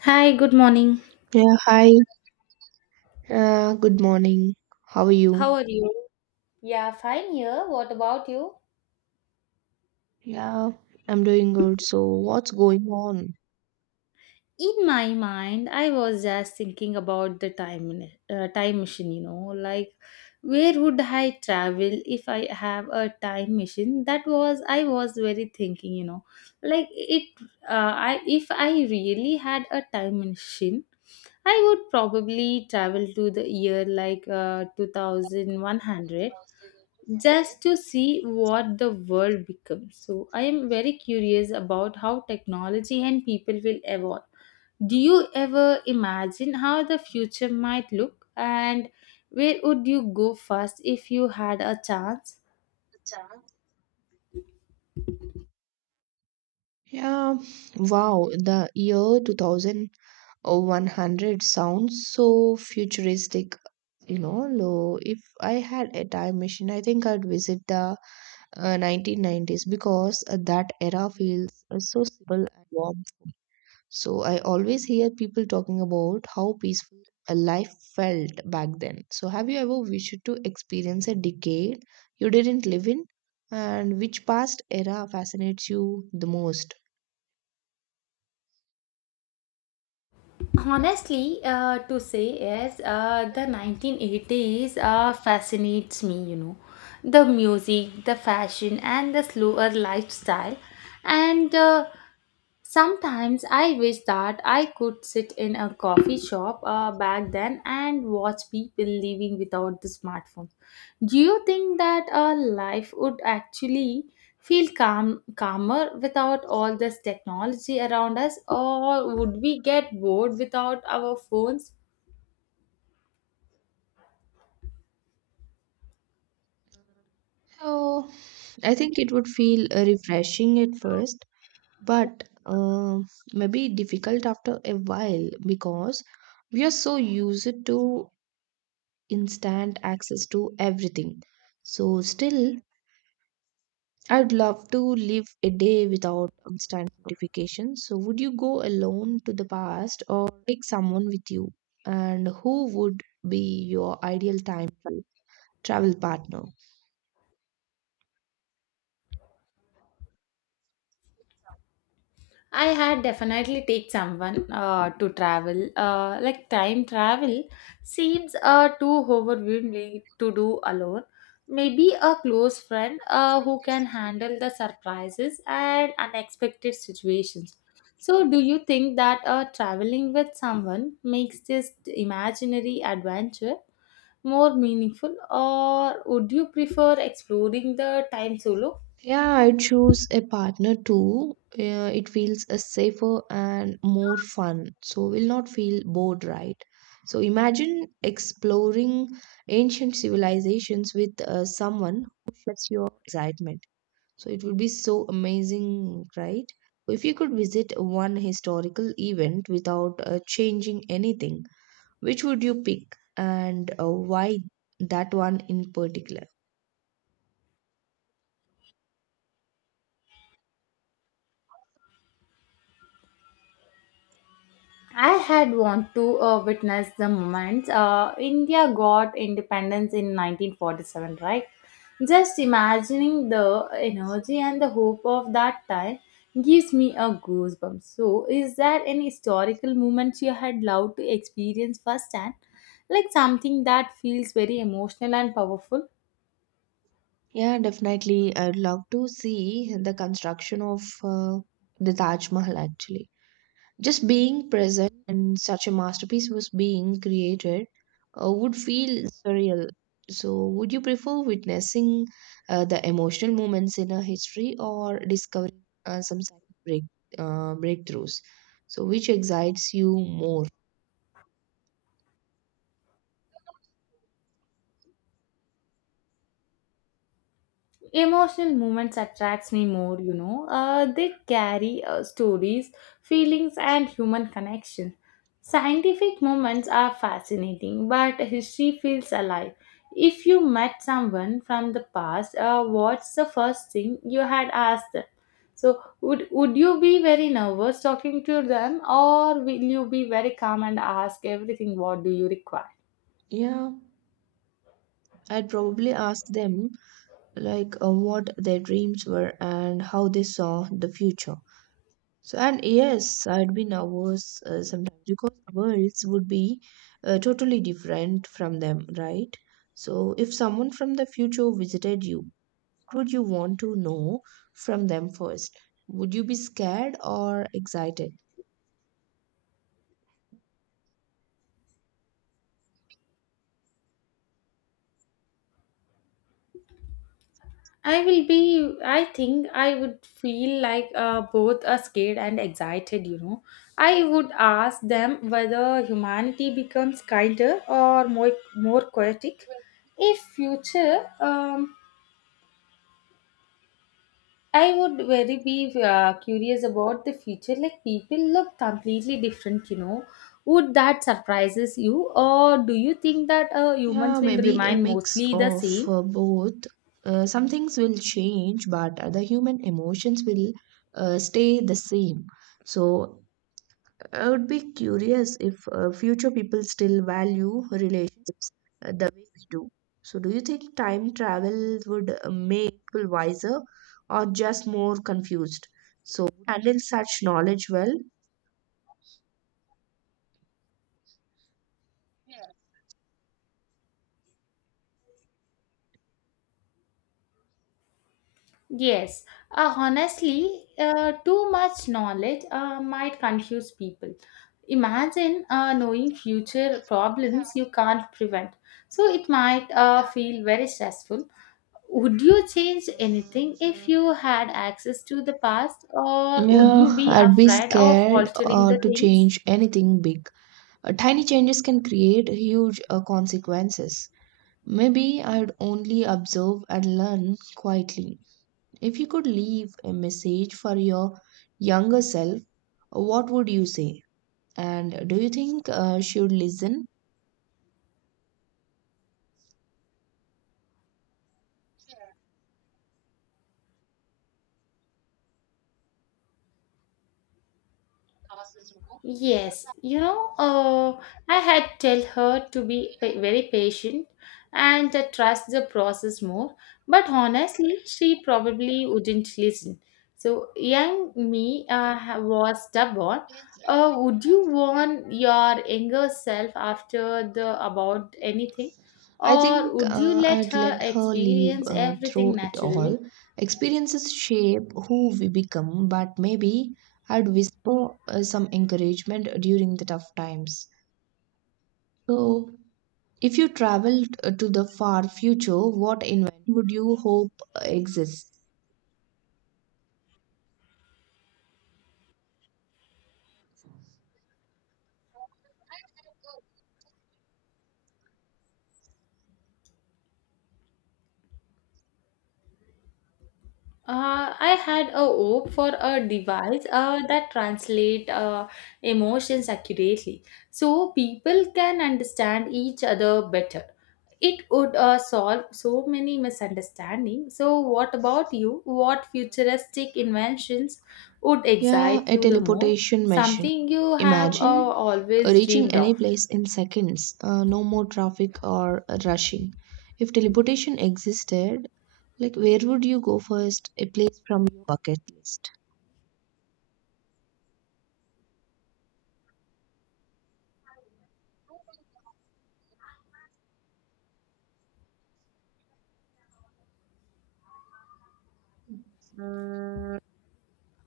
Hi, good morning. Yeah, hi. Good morning. How are How you? are you? Yeah, fine here. What about you? Yeah, I'm doing good. So, what's going on? In my mind, I was just thinking about the time machine, like where would I travel if I have a time machine? That was I was very thinking, like it I if I really had a time machine, I would probably travel to the year like 2100 just to see what the world becomes. So, I am very curious about how technology and people will evolve. Do you ever imagine how the future might look, and where would you go first if you had a chance? Yeah, wow, the year 2100 sounds so futuristic. If I had a time machine, I think I'd visit the 1990s because that era feels so simple and warm. So I always hear people talking about how peaceful a life felt back then. So have you ever wished to experience a decade you didn't live in? And which past era fascinates you the most? Honestly, to say yes, the 1980s fascinates me. The music, the fashion, and the slower lifestyle. And sometimes I wish that I could sit in a coffee shop back then and watch people living without the smartphone. Do you think that our life would actually feel calmer without all this technology around us, or would we get bored without our phones? So I think it would feel refreshing at first, but maybe difficult after a while because we are so used to instant access to everything. So still I'd love to live a day without constant notifications. So, would you go alone to the past or take someone with you? And who would be your ideal time to travel partner? I had definitely take someone to travel. Like time travel seems too overwhelming to do alone. Maybe a close friend who can handle the surprises and unexpected situations. So, do you think that traveling with someone makes this imaginary adventure more meaningful, or would you prefer exploring the time solo? Yeah, I'd choose a partner too. It feels safer and more fun. So, we'll not feel bored, right? So, imagine exploring ancient civilizations with someone who shares your excitement. So it would be so amazing, right? If you could visit one historical event without changing anything, which would you pick and why that one in particular? I had want to witness the moment India got independence in 1947, right? Just imagining the energy and the hope of that time gives me a goosebump. So, is there any historical moment you had loved to experience firsthand, like something that feels very emotional and powerful? Yeah, definitely. I'd love to see the construction of the Taj Mahal actually. Just being present and such a masterpiece was being created would feel surreal. So, would you prefer witnessing the emotional moments in a history or discovering some scientific breakthroughs? So, which excites you more? Emotional moments attracts me more, they carry stories, feelings, and human connection. Scientific moments are fascinating, but history feels alive. If you met someone from the past what's the first thing you had asked them? So, would you be very nervous talking to them, or will you be very calm and ask everything what do you require? Yeah, I'd probably ask them like what their dreams were and how they saw the future. So, and yes, I would be nervous sometimes because worlds would be totally different from them, right? So, if someone from the future visited you, what would you want to know from them first? Would you be scared or excited? I will be, I think I would feel like both are scared and excited, you know. I would ask them whether humanity becomes kinder or more chaotic. If future, I would very be curious about the future. Like people look completely different. Would that surprises you, or do you think that Yeah, humans will maybe a remain mix mostly the of same? Both. Some things will change, but other human emotions will stay the same. So, I would be curious if future people still value relationships the way we do. So, do you think time travel would make people wiser or just more confused? So, would you handle such knowledge well. Yes, honestly, too much knowledge might confuse people. Imagine knowing future problems you can't prevent. So it might feel very stressful. Would you change anything if you had access to the past, or would you Yeah, be I'd be afraid of scared altering the to things? change anything big. Tiny changes can create huge consequences. Maybe I'd only observe and learn quietly. If you could leave a message for your younger self, what would you say? And do you think she would listen? Yes, I had tell her to be very patient and trust the process more, but honestly, she probably wouldn't listen. So, young me was stubborn. Would you warn your younger self after the about anything, I or think would you let I'd her let her live experience through everything it all. naturally? Experiences shape who we become, but maybe I'd whisper some encouragement during the tough times. So, if you traveled to the far future, what invention would you hope exists? I had a hope for a device that translate emotions accurately, so people can understand each other better. It would solve so many misunderstandings. So, what about you? What futuristic inventions would Yeah, excite a you the most? teleportation machine. Something you have Imagine always reaching dreamed of? any place in seconds, no more traffic or rushing. If teleportation existed, like, where would you go first? A place from your bucket list.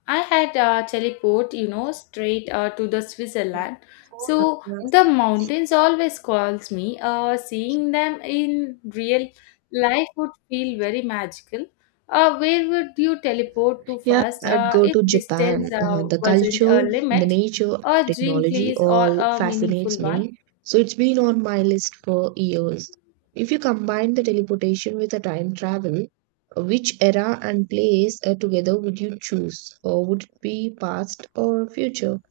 I had teleport, straight to the Switzerland. So the mountains always calls me. Seeing them in real life would feel very magical. Where would you teleport to Yeah, first? I'd Uh, go if to distance Japan. Uh, the wasn't culture, a the limit, nature, and a dream technology place or all a fascinates meaningful one? me. So it's been on my list for years. If you combine the teleportation with the time travel, which era and place together would you choose? Or would it be past or future?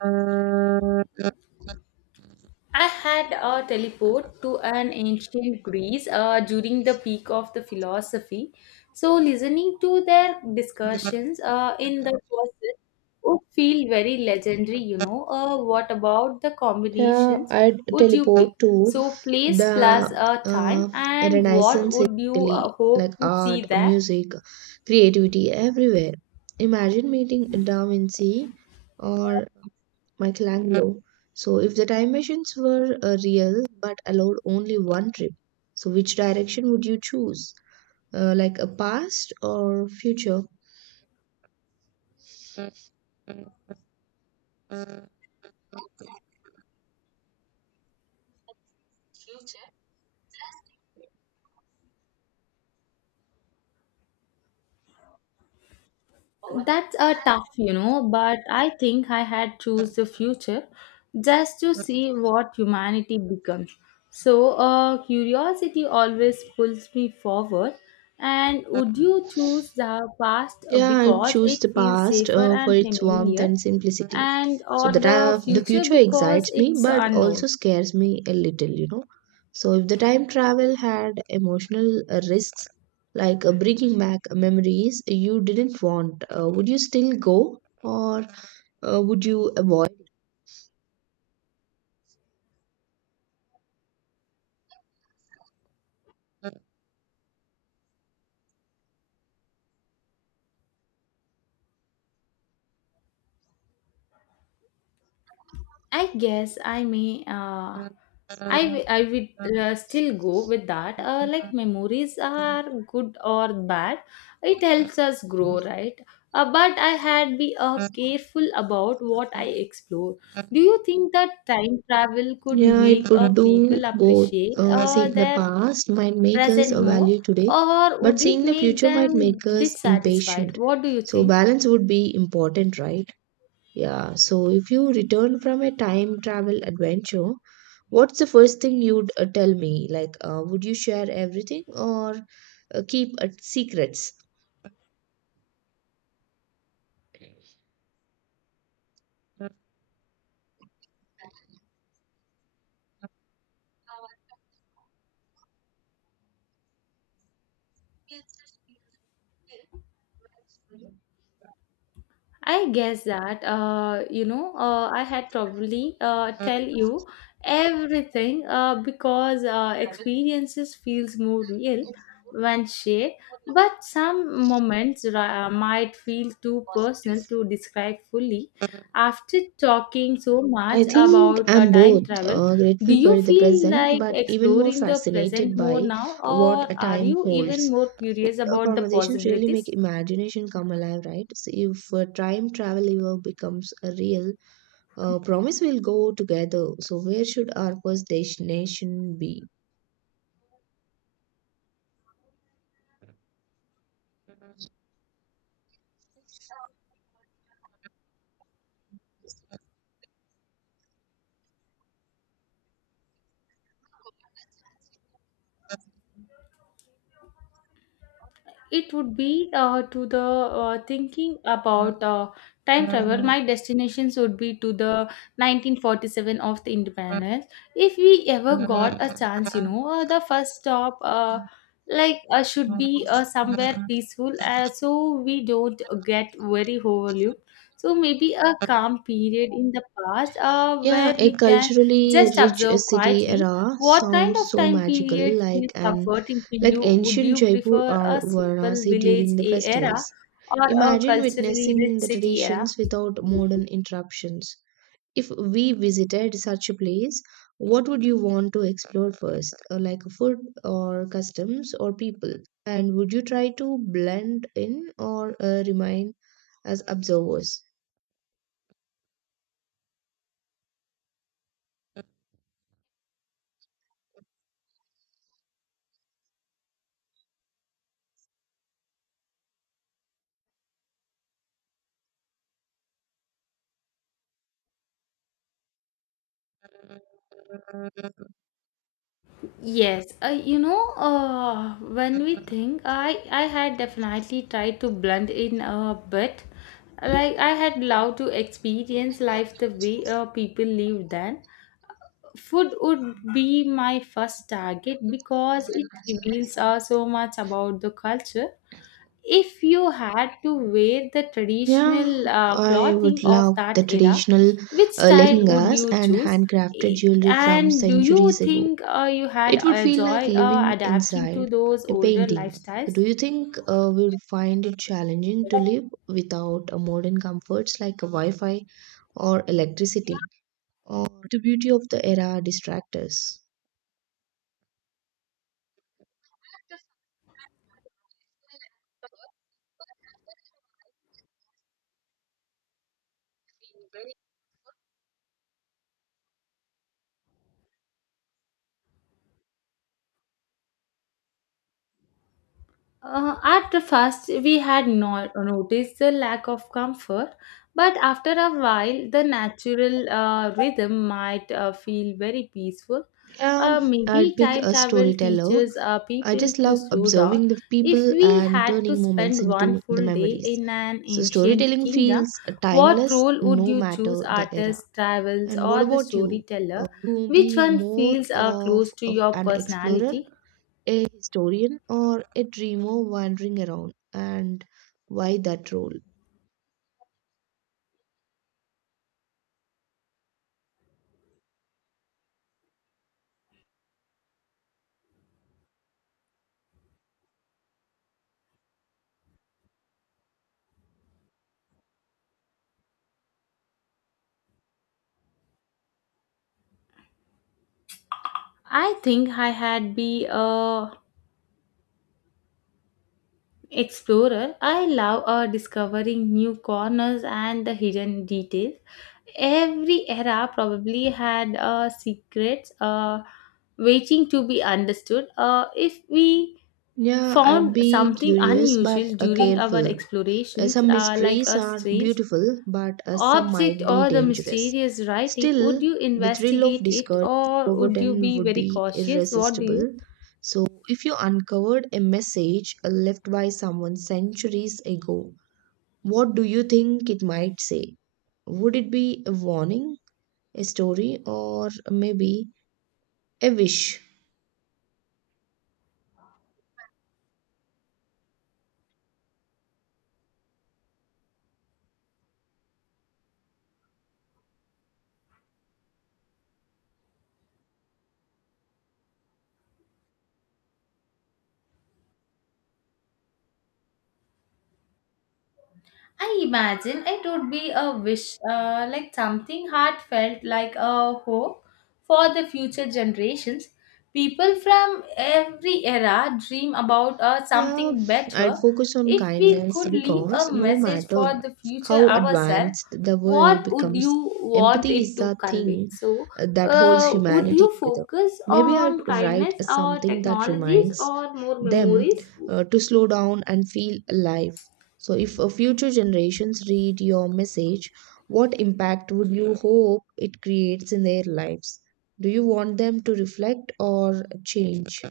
Uh, I had a teleport to an ancient Greece during the peak of the philosophy. So, listening to their discussions in the courses would feel very legendary. What about the Yeah, combinations I'd would you pick? teleport to So, place plus the time, uh, and what Renaissance in would you Italy, like hope to see art, there? music, creativity everywhere. Imagine meeting Da Vinci or Michelangelo. So, if the time machines were real but allowed only one trip, so which direction would you choose? Like a past or future? That's a tough, but I think I had choose the future just to see what humanity becomes. So, curiosity always pulls me forward. And would you choose the past Yeah, I because choose it the feels past safer for and its warmth familiar, and simplicity. and So or the uh, the the future future because excites me, it's but also unknown? scares me a little, you know. So if the time travel had emotional risks, like bringing back memories you didn't want, would you still go or would you avoid? I guess I may. I would still go with that. Like memories are good or bad, it helps us grow, right? But I had be careful about what I explore. Do you think that time travel could Yeah, it make could do people both. appreciate Uh, seeing the their past might make us present more, value today, or but would it seeing the make future might them make us dissatisfied? impatient. What do you So think? balance would be important, right? Yeah, so if you return from a time travel adventure, what's the first thing you'd tell me? Like, would you share everything or keep secrets? I guess that I had probably tell you everything because experiences feels more real when shared, but some moments might feel too personal to describe fully. After talking so I much think about I'm both time travel, do grateful you for the feel present, like but even more exploring the fascinated present more by now, what or a are time you holds. even more curious A about the conversations really make possibilities? imagination come alive, right? So if time travel ever becomes a real, promise we'll go together. So, where should our first destination be? It would be to the thinking about time travel. My destinations would be to the 1947 of the independence. If we ever got a chance, the first stop, like, should be somewhere peaceful, so we don't get very overlooked. So maybe a calm period in the past, Yeah, where a we can culturally just rich observe city quietly. era What kind sounds of so time magical, period feels comforting to like you? Would ancient you Jaipur prefer or a simple Varanasi village during the era festivals. or a Imagine culturally rich witnessing the city era? traditions without modern interruptions. If we visited such a place, what would you want to explore first? Like food or customs or people? And would you try to blend in or remain as observers. Yes, when we think, I had definitely tried to blend in a bit. Like I had loved to experience life the way people lived then. Food would be my first target because it reveals so much about the culture. If you had to wear the Yeah, traditional I clothing would of love the that era, traditional which style would lehengas you and choose? handcrafted I- jewelry from and do you centuries ago. think you had It would a feel like joy living adapting to inside those a older painting. Do lifestyles? you think we would find it challenging to live without modern comforts like Wi Fi or electricity? Or the beauty of the era distract us? At the first, we had not noticed the lack of comfort, but after a while, the natural rhythm might feel very peaceful. Uh, maybe I'd pick time a travel storyteller. teaches I people just to love slow down. observing the If people we and had to turning moments spend one into the full day memories. in an So ancient storytelling kingdom, feels what timeless role would no you matter choose: the era. artist, travels, And what or the about you? Storyteller? To Which be one more feels of, close to of your an explorer, personality? a historian, or a dreamer wandering around? And why that role? I think I had be a explorer. I love discovering new corners and the hidden details. Every era probably had secrets waiting to be understood. If we Yeah, I'd found be something curious but unusual during our careful. Uh, explorations, Some like mysteries a are strange beautiful, but some object might be or the dangerous. mysterious writing, would Still, you the thrill of investigate it, discovering something or would you forgotten be would very be cautious? What do irresistible. you? So, if you uncovered a message left by someone centuries ago, what do you think it might say? Would it be a warning, a story, or maybe a wish? I imagine it would be a wish, like something heartfelt, like a hope for the future generations. People from every era dream about Yeah, something I'd better. focus on If we kindness could leave because a no message for matter the future how ourselves, advanced the world what would becomes, you want empathy is it to the convey? thing So, that holds would humanity you together. focus Maybe I'd on write kindness or something that technologies reminds or more them memories? To slow down and feel alive. So, if future generations read your message, what impact would you hope it creates in their lives? Do you want them to reflect or change?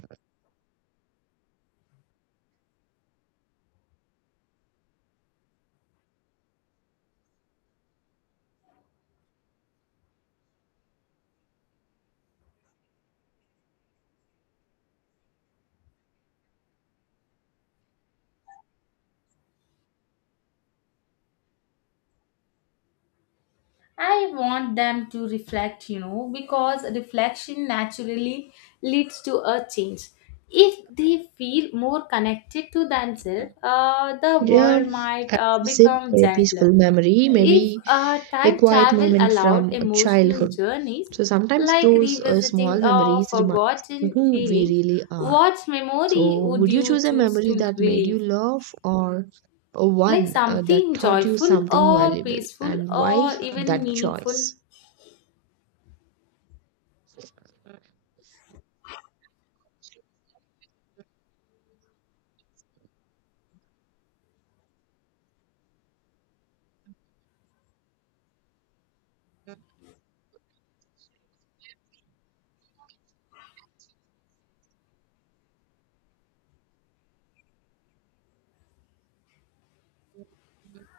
I want them to reflect, because reflection naturally leads to a change. If they feel more connected to themselves, the Yeah, world might I would visit become a gentler. peaceful memory, If maybe a time quiet travel moment allowed from emotional childhood. journeys, So sometimes like those revisiting small memories remind forgotten who we feelings, really are. what memory So would would you you choose a choose memory to that made you relive? laugh or uh, Like one uh, that something taught you joyful something or valuable peaceful and why or even that meaningful? choice?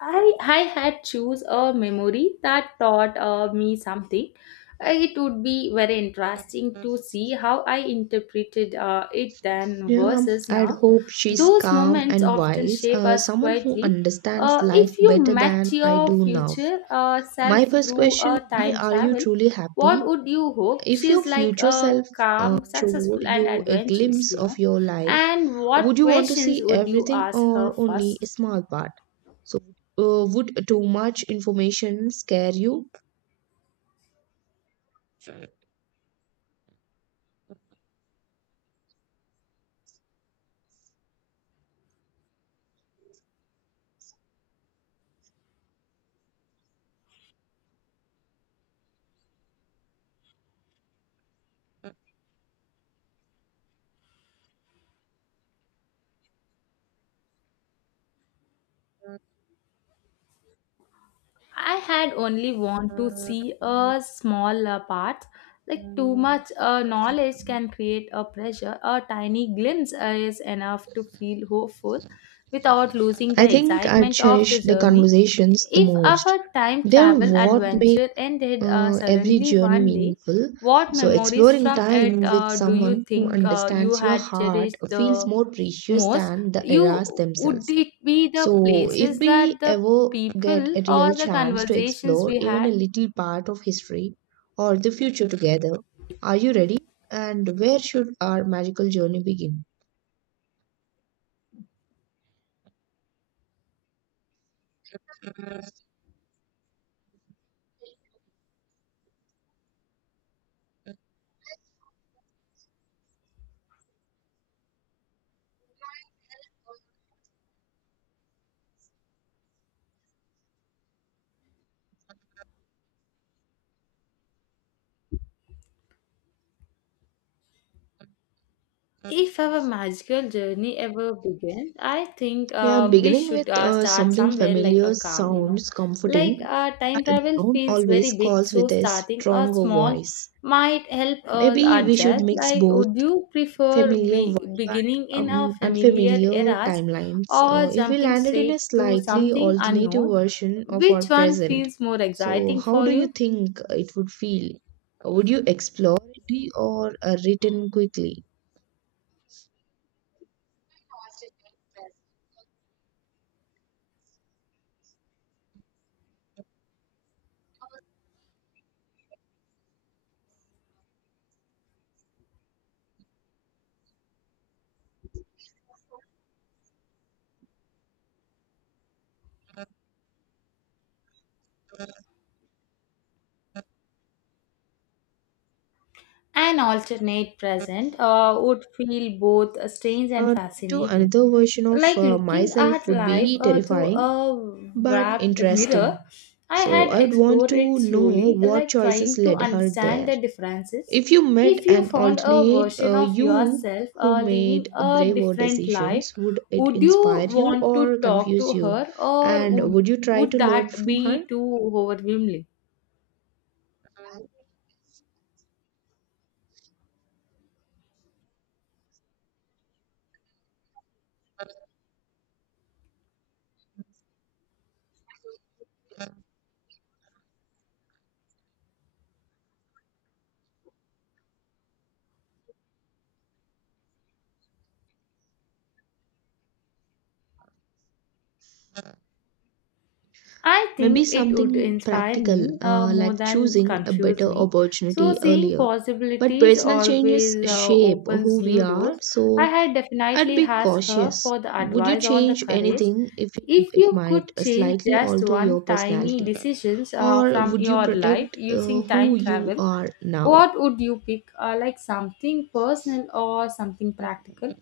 I had choose a memory that taught me something. It would be very interesting to see how I interpreted it then Yeah, versus I'd now. hope she's Those calm moments and often wise, shape us someone who quietly. understands Uh, life if you better met than I your do now. future My self first through question a would be, time are you travel, truly happy? what would you hope? If your She's like future a self calm, showed successful, and you a adventurous, glimpse you of know. your life, And what would you want to questions see would you everything ask her or only a first? small part? So, would too much information scare you? I had only want to see a small part. Like too much knowledge can create a pressure. A tiny glimpse is enough to feel hopeful without losing I the think I excitement of the cherish the journey. conversations the If most. our time They're travel what make adventure ended every suddenly journey one day, meaningful. what So, memories exploring from it time with do you someone who think you understands your had heart cherished feels the more precious most? than the eras You would themselves. it be the So, if places we that the ever get people, a or real the chance to conversations explore we even a had? little part of history or the future together, are you ready? And where should our magical journey begin? If our magical journey ever begins, I think Yeah, we beginning should with start something somewhere like a familiar calm. sounds Like comforting, but time the travel unknown feels always very big, calls so with a starting a stronger small voice. might help us Maybe we should adjust. mix Like, both would you prefer familiar vibe but beginning in a familiar unfamiliar eras, timelines. Or If we jumping landed in a straight to slightly something alternative unknown? version of Which our one present, feels more so exciting how for do you you? think it would feel? Would you explore it or written quickly? An alternate present would feel both strange and Talking to fascinating. another version of Like looking myself at would life be through terrifying a but wrapped mirror, interesting. I So had I would want explored it to slowly, know what like trying choices to led her understand there. the differences. If you met If you an found a alternate version of you yourself who living made a braver different life, decisions, would it would you inspire you want to or talk to confuse you? her, or And would would you try to would learn that be from her? too overwhelming? I Maybe think it would something inspire practical, me more like than choosing a confuse better me. So, opportunity seeing earlier. But possibilities personal changes always shape opens who we new are, doors. I so had I'd definitely be asked her cautious. for the Would you advice on the change courage. anything if you know If it you might could change slightly just alter one your tiny personality? decisions Or from would you your life protect using who time you travel, are now? what would you pick? Like something personal or something practical?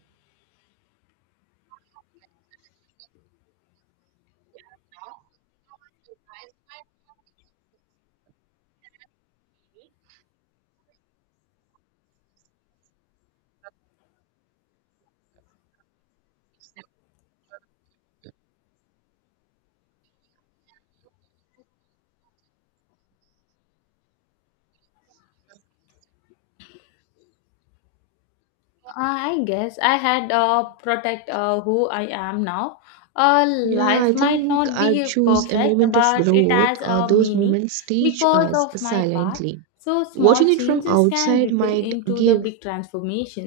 I guess I had protect who I am now. Uh, Yeah, I life might think not I'd be choose a perfect, moment of but it growth. has Uh, a those meaning moments teach because us of my path. silently. So small Watching it from changes can outside ripple might into the give big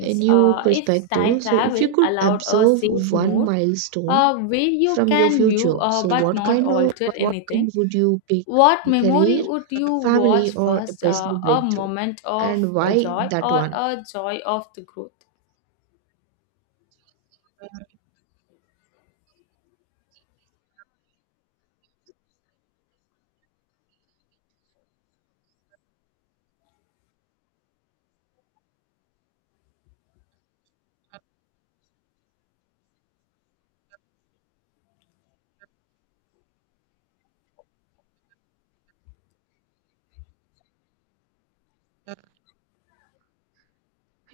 a new If time perspective. So, if you travel could allowed a observe safe one mode, milestone where you from your can future, view so but not alter what kind anything, would you pick? what A memory career, would you family, watch or a first? Uh, personal a breakthrough? moment of And why joy that or one? a joy of the growth?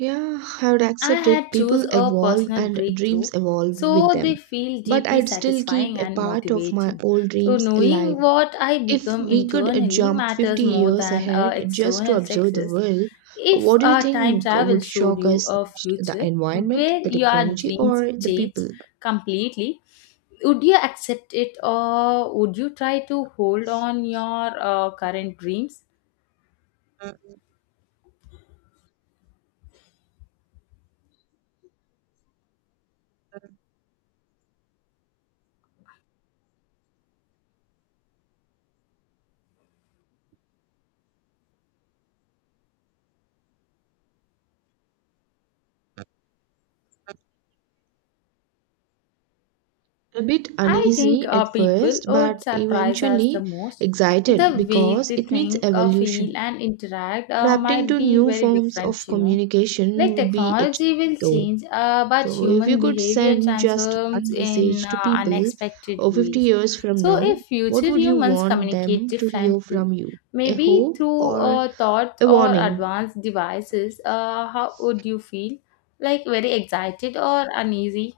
Yeah, I would I accept it. had People choose a evolve personal and dreams breakthrough, evolve with so them. they feel But deeply I'd still keep satisfying a and part of my motivating. old So dreams alive. knowing what I If become we could internally jump matters 50 more years than ahead just to external observe the success. world, If what do you time think travel would showed shock you us the a most? The future environment, where the your technology, dreams or the change people? completely, would you accept it, or would you try to hold on your current dreams? A bit I think uneasy at people first, would but surprise us the eventually most. excited The way because they it means think, feel, evolution. and interact Adapting might to be new very forms of different. communication Like would be a technology challenge will though. change, but So, if you human could behavior send just transforms one in message to people unexpected or 50 ways. years from So, now, if what future would you humans want communicate them to hear differently, from you? A maybe hope through or thoughts a or warning? advanced devices, how would you feel? Like very excited or uneasy?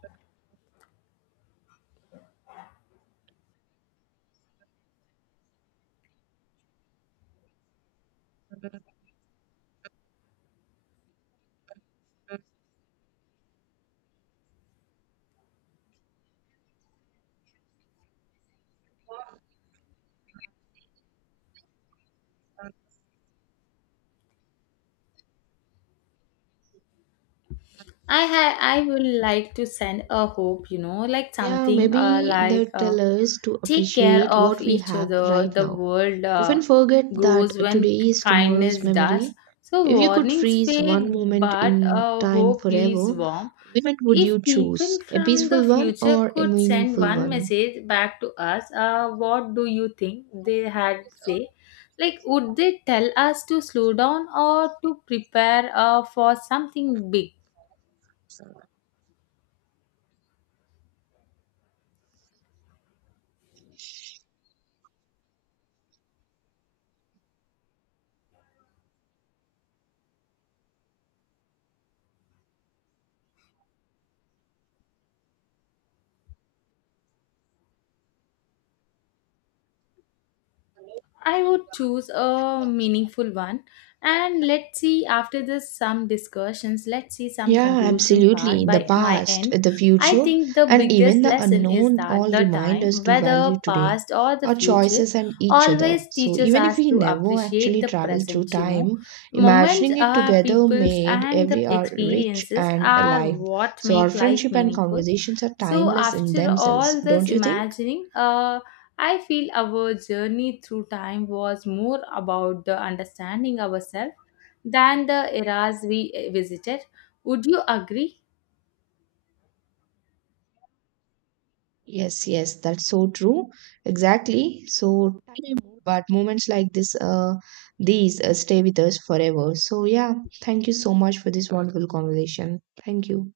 I would like to send a hope, like Yeah, something maybe they like tell us to take care appreciate of what we each have other. right The now. world Often forget that grows when today is tomorrow's kindness does. memory. So If you could warnings freeze fade, one moment but in time hope lives forever, warm. which moment would If you choose? people A from the peaceful one future or a could send meaningful one one? message back to us, what do you think they had say? Like, would they tell us to slow down or to prepare for something big? I would choose a meaningful one. And let's see, after this, some discussions, let's see some Yeah, conclusion part absolutely. The by my past, end. the I future, think the and even biggest the lesson is unknown that all the remind time, us to whether value today, past or the our future, choices, and each other. always So, teaches even if us we to never appreciate actually the traveled through present. time, Moments, imagining it are together peoples, made and the every hour rich experiences and are alive. what So, our make life friendship and meaningful. conversations are So, timeless in after themselves, all this don't you think? imagining, I feel our journey through time was more about the understanding ourselves than the eras we visited. Would you agree? Yes, yes, that's so true. Exactly. So, but moments like this, these stay with us forever. So, yeah, thank you so much for this wonderful conversation. Thank you.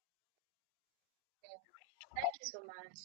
Thank you so much.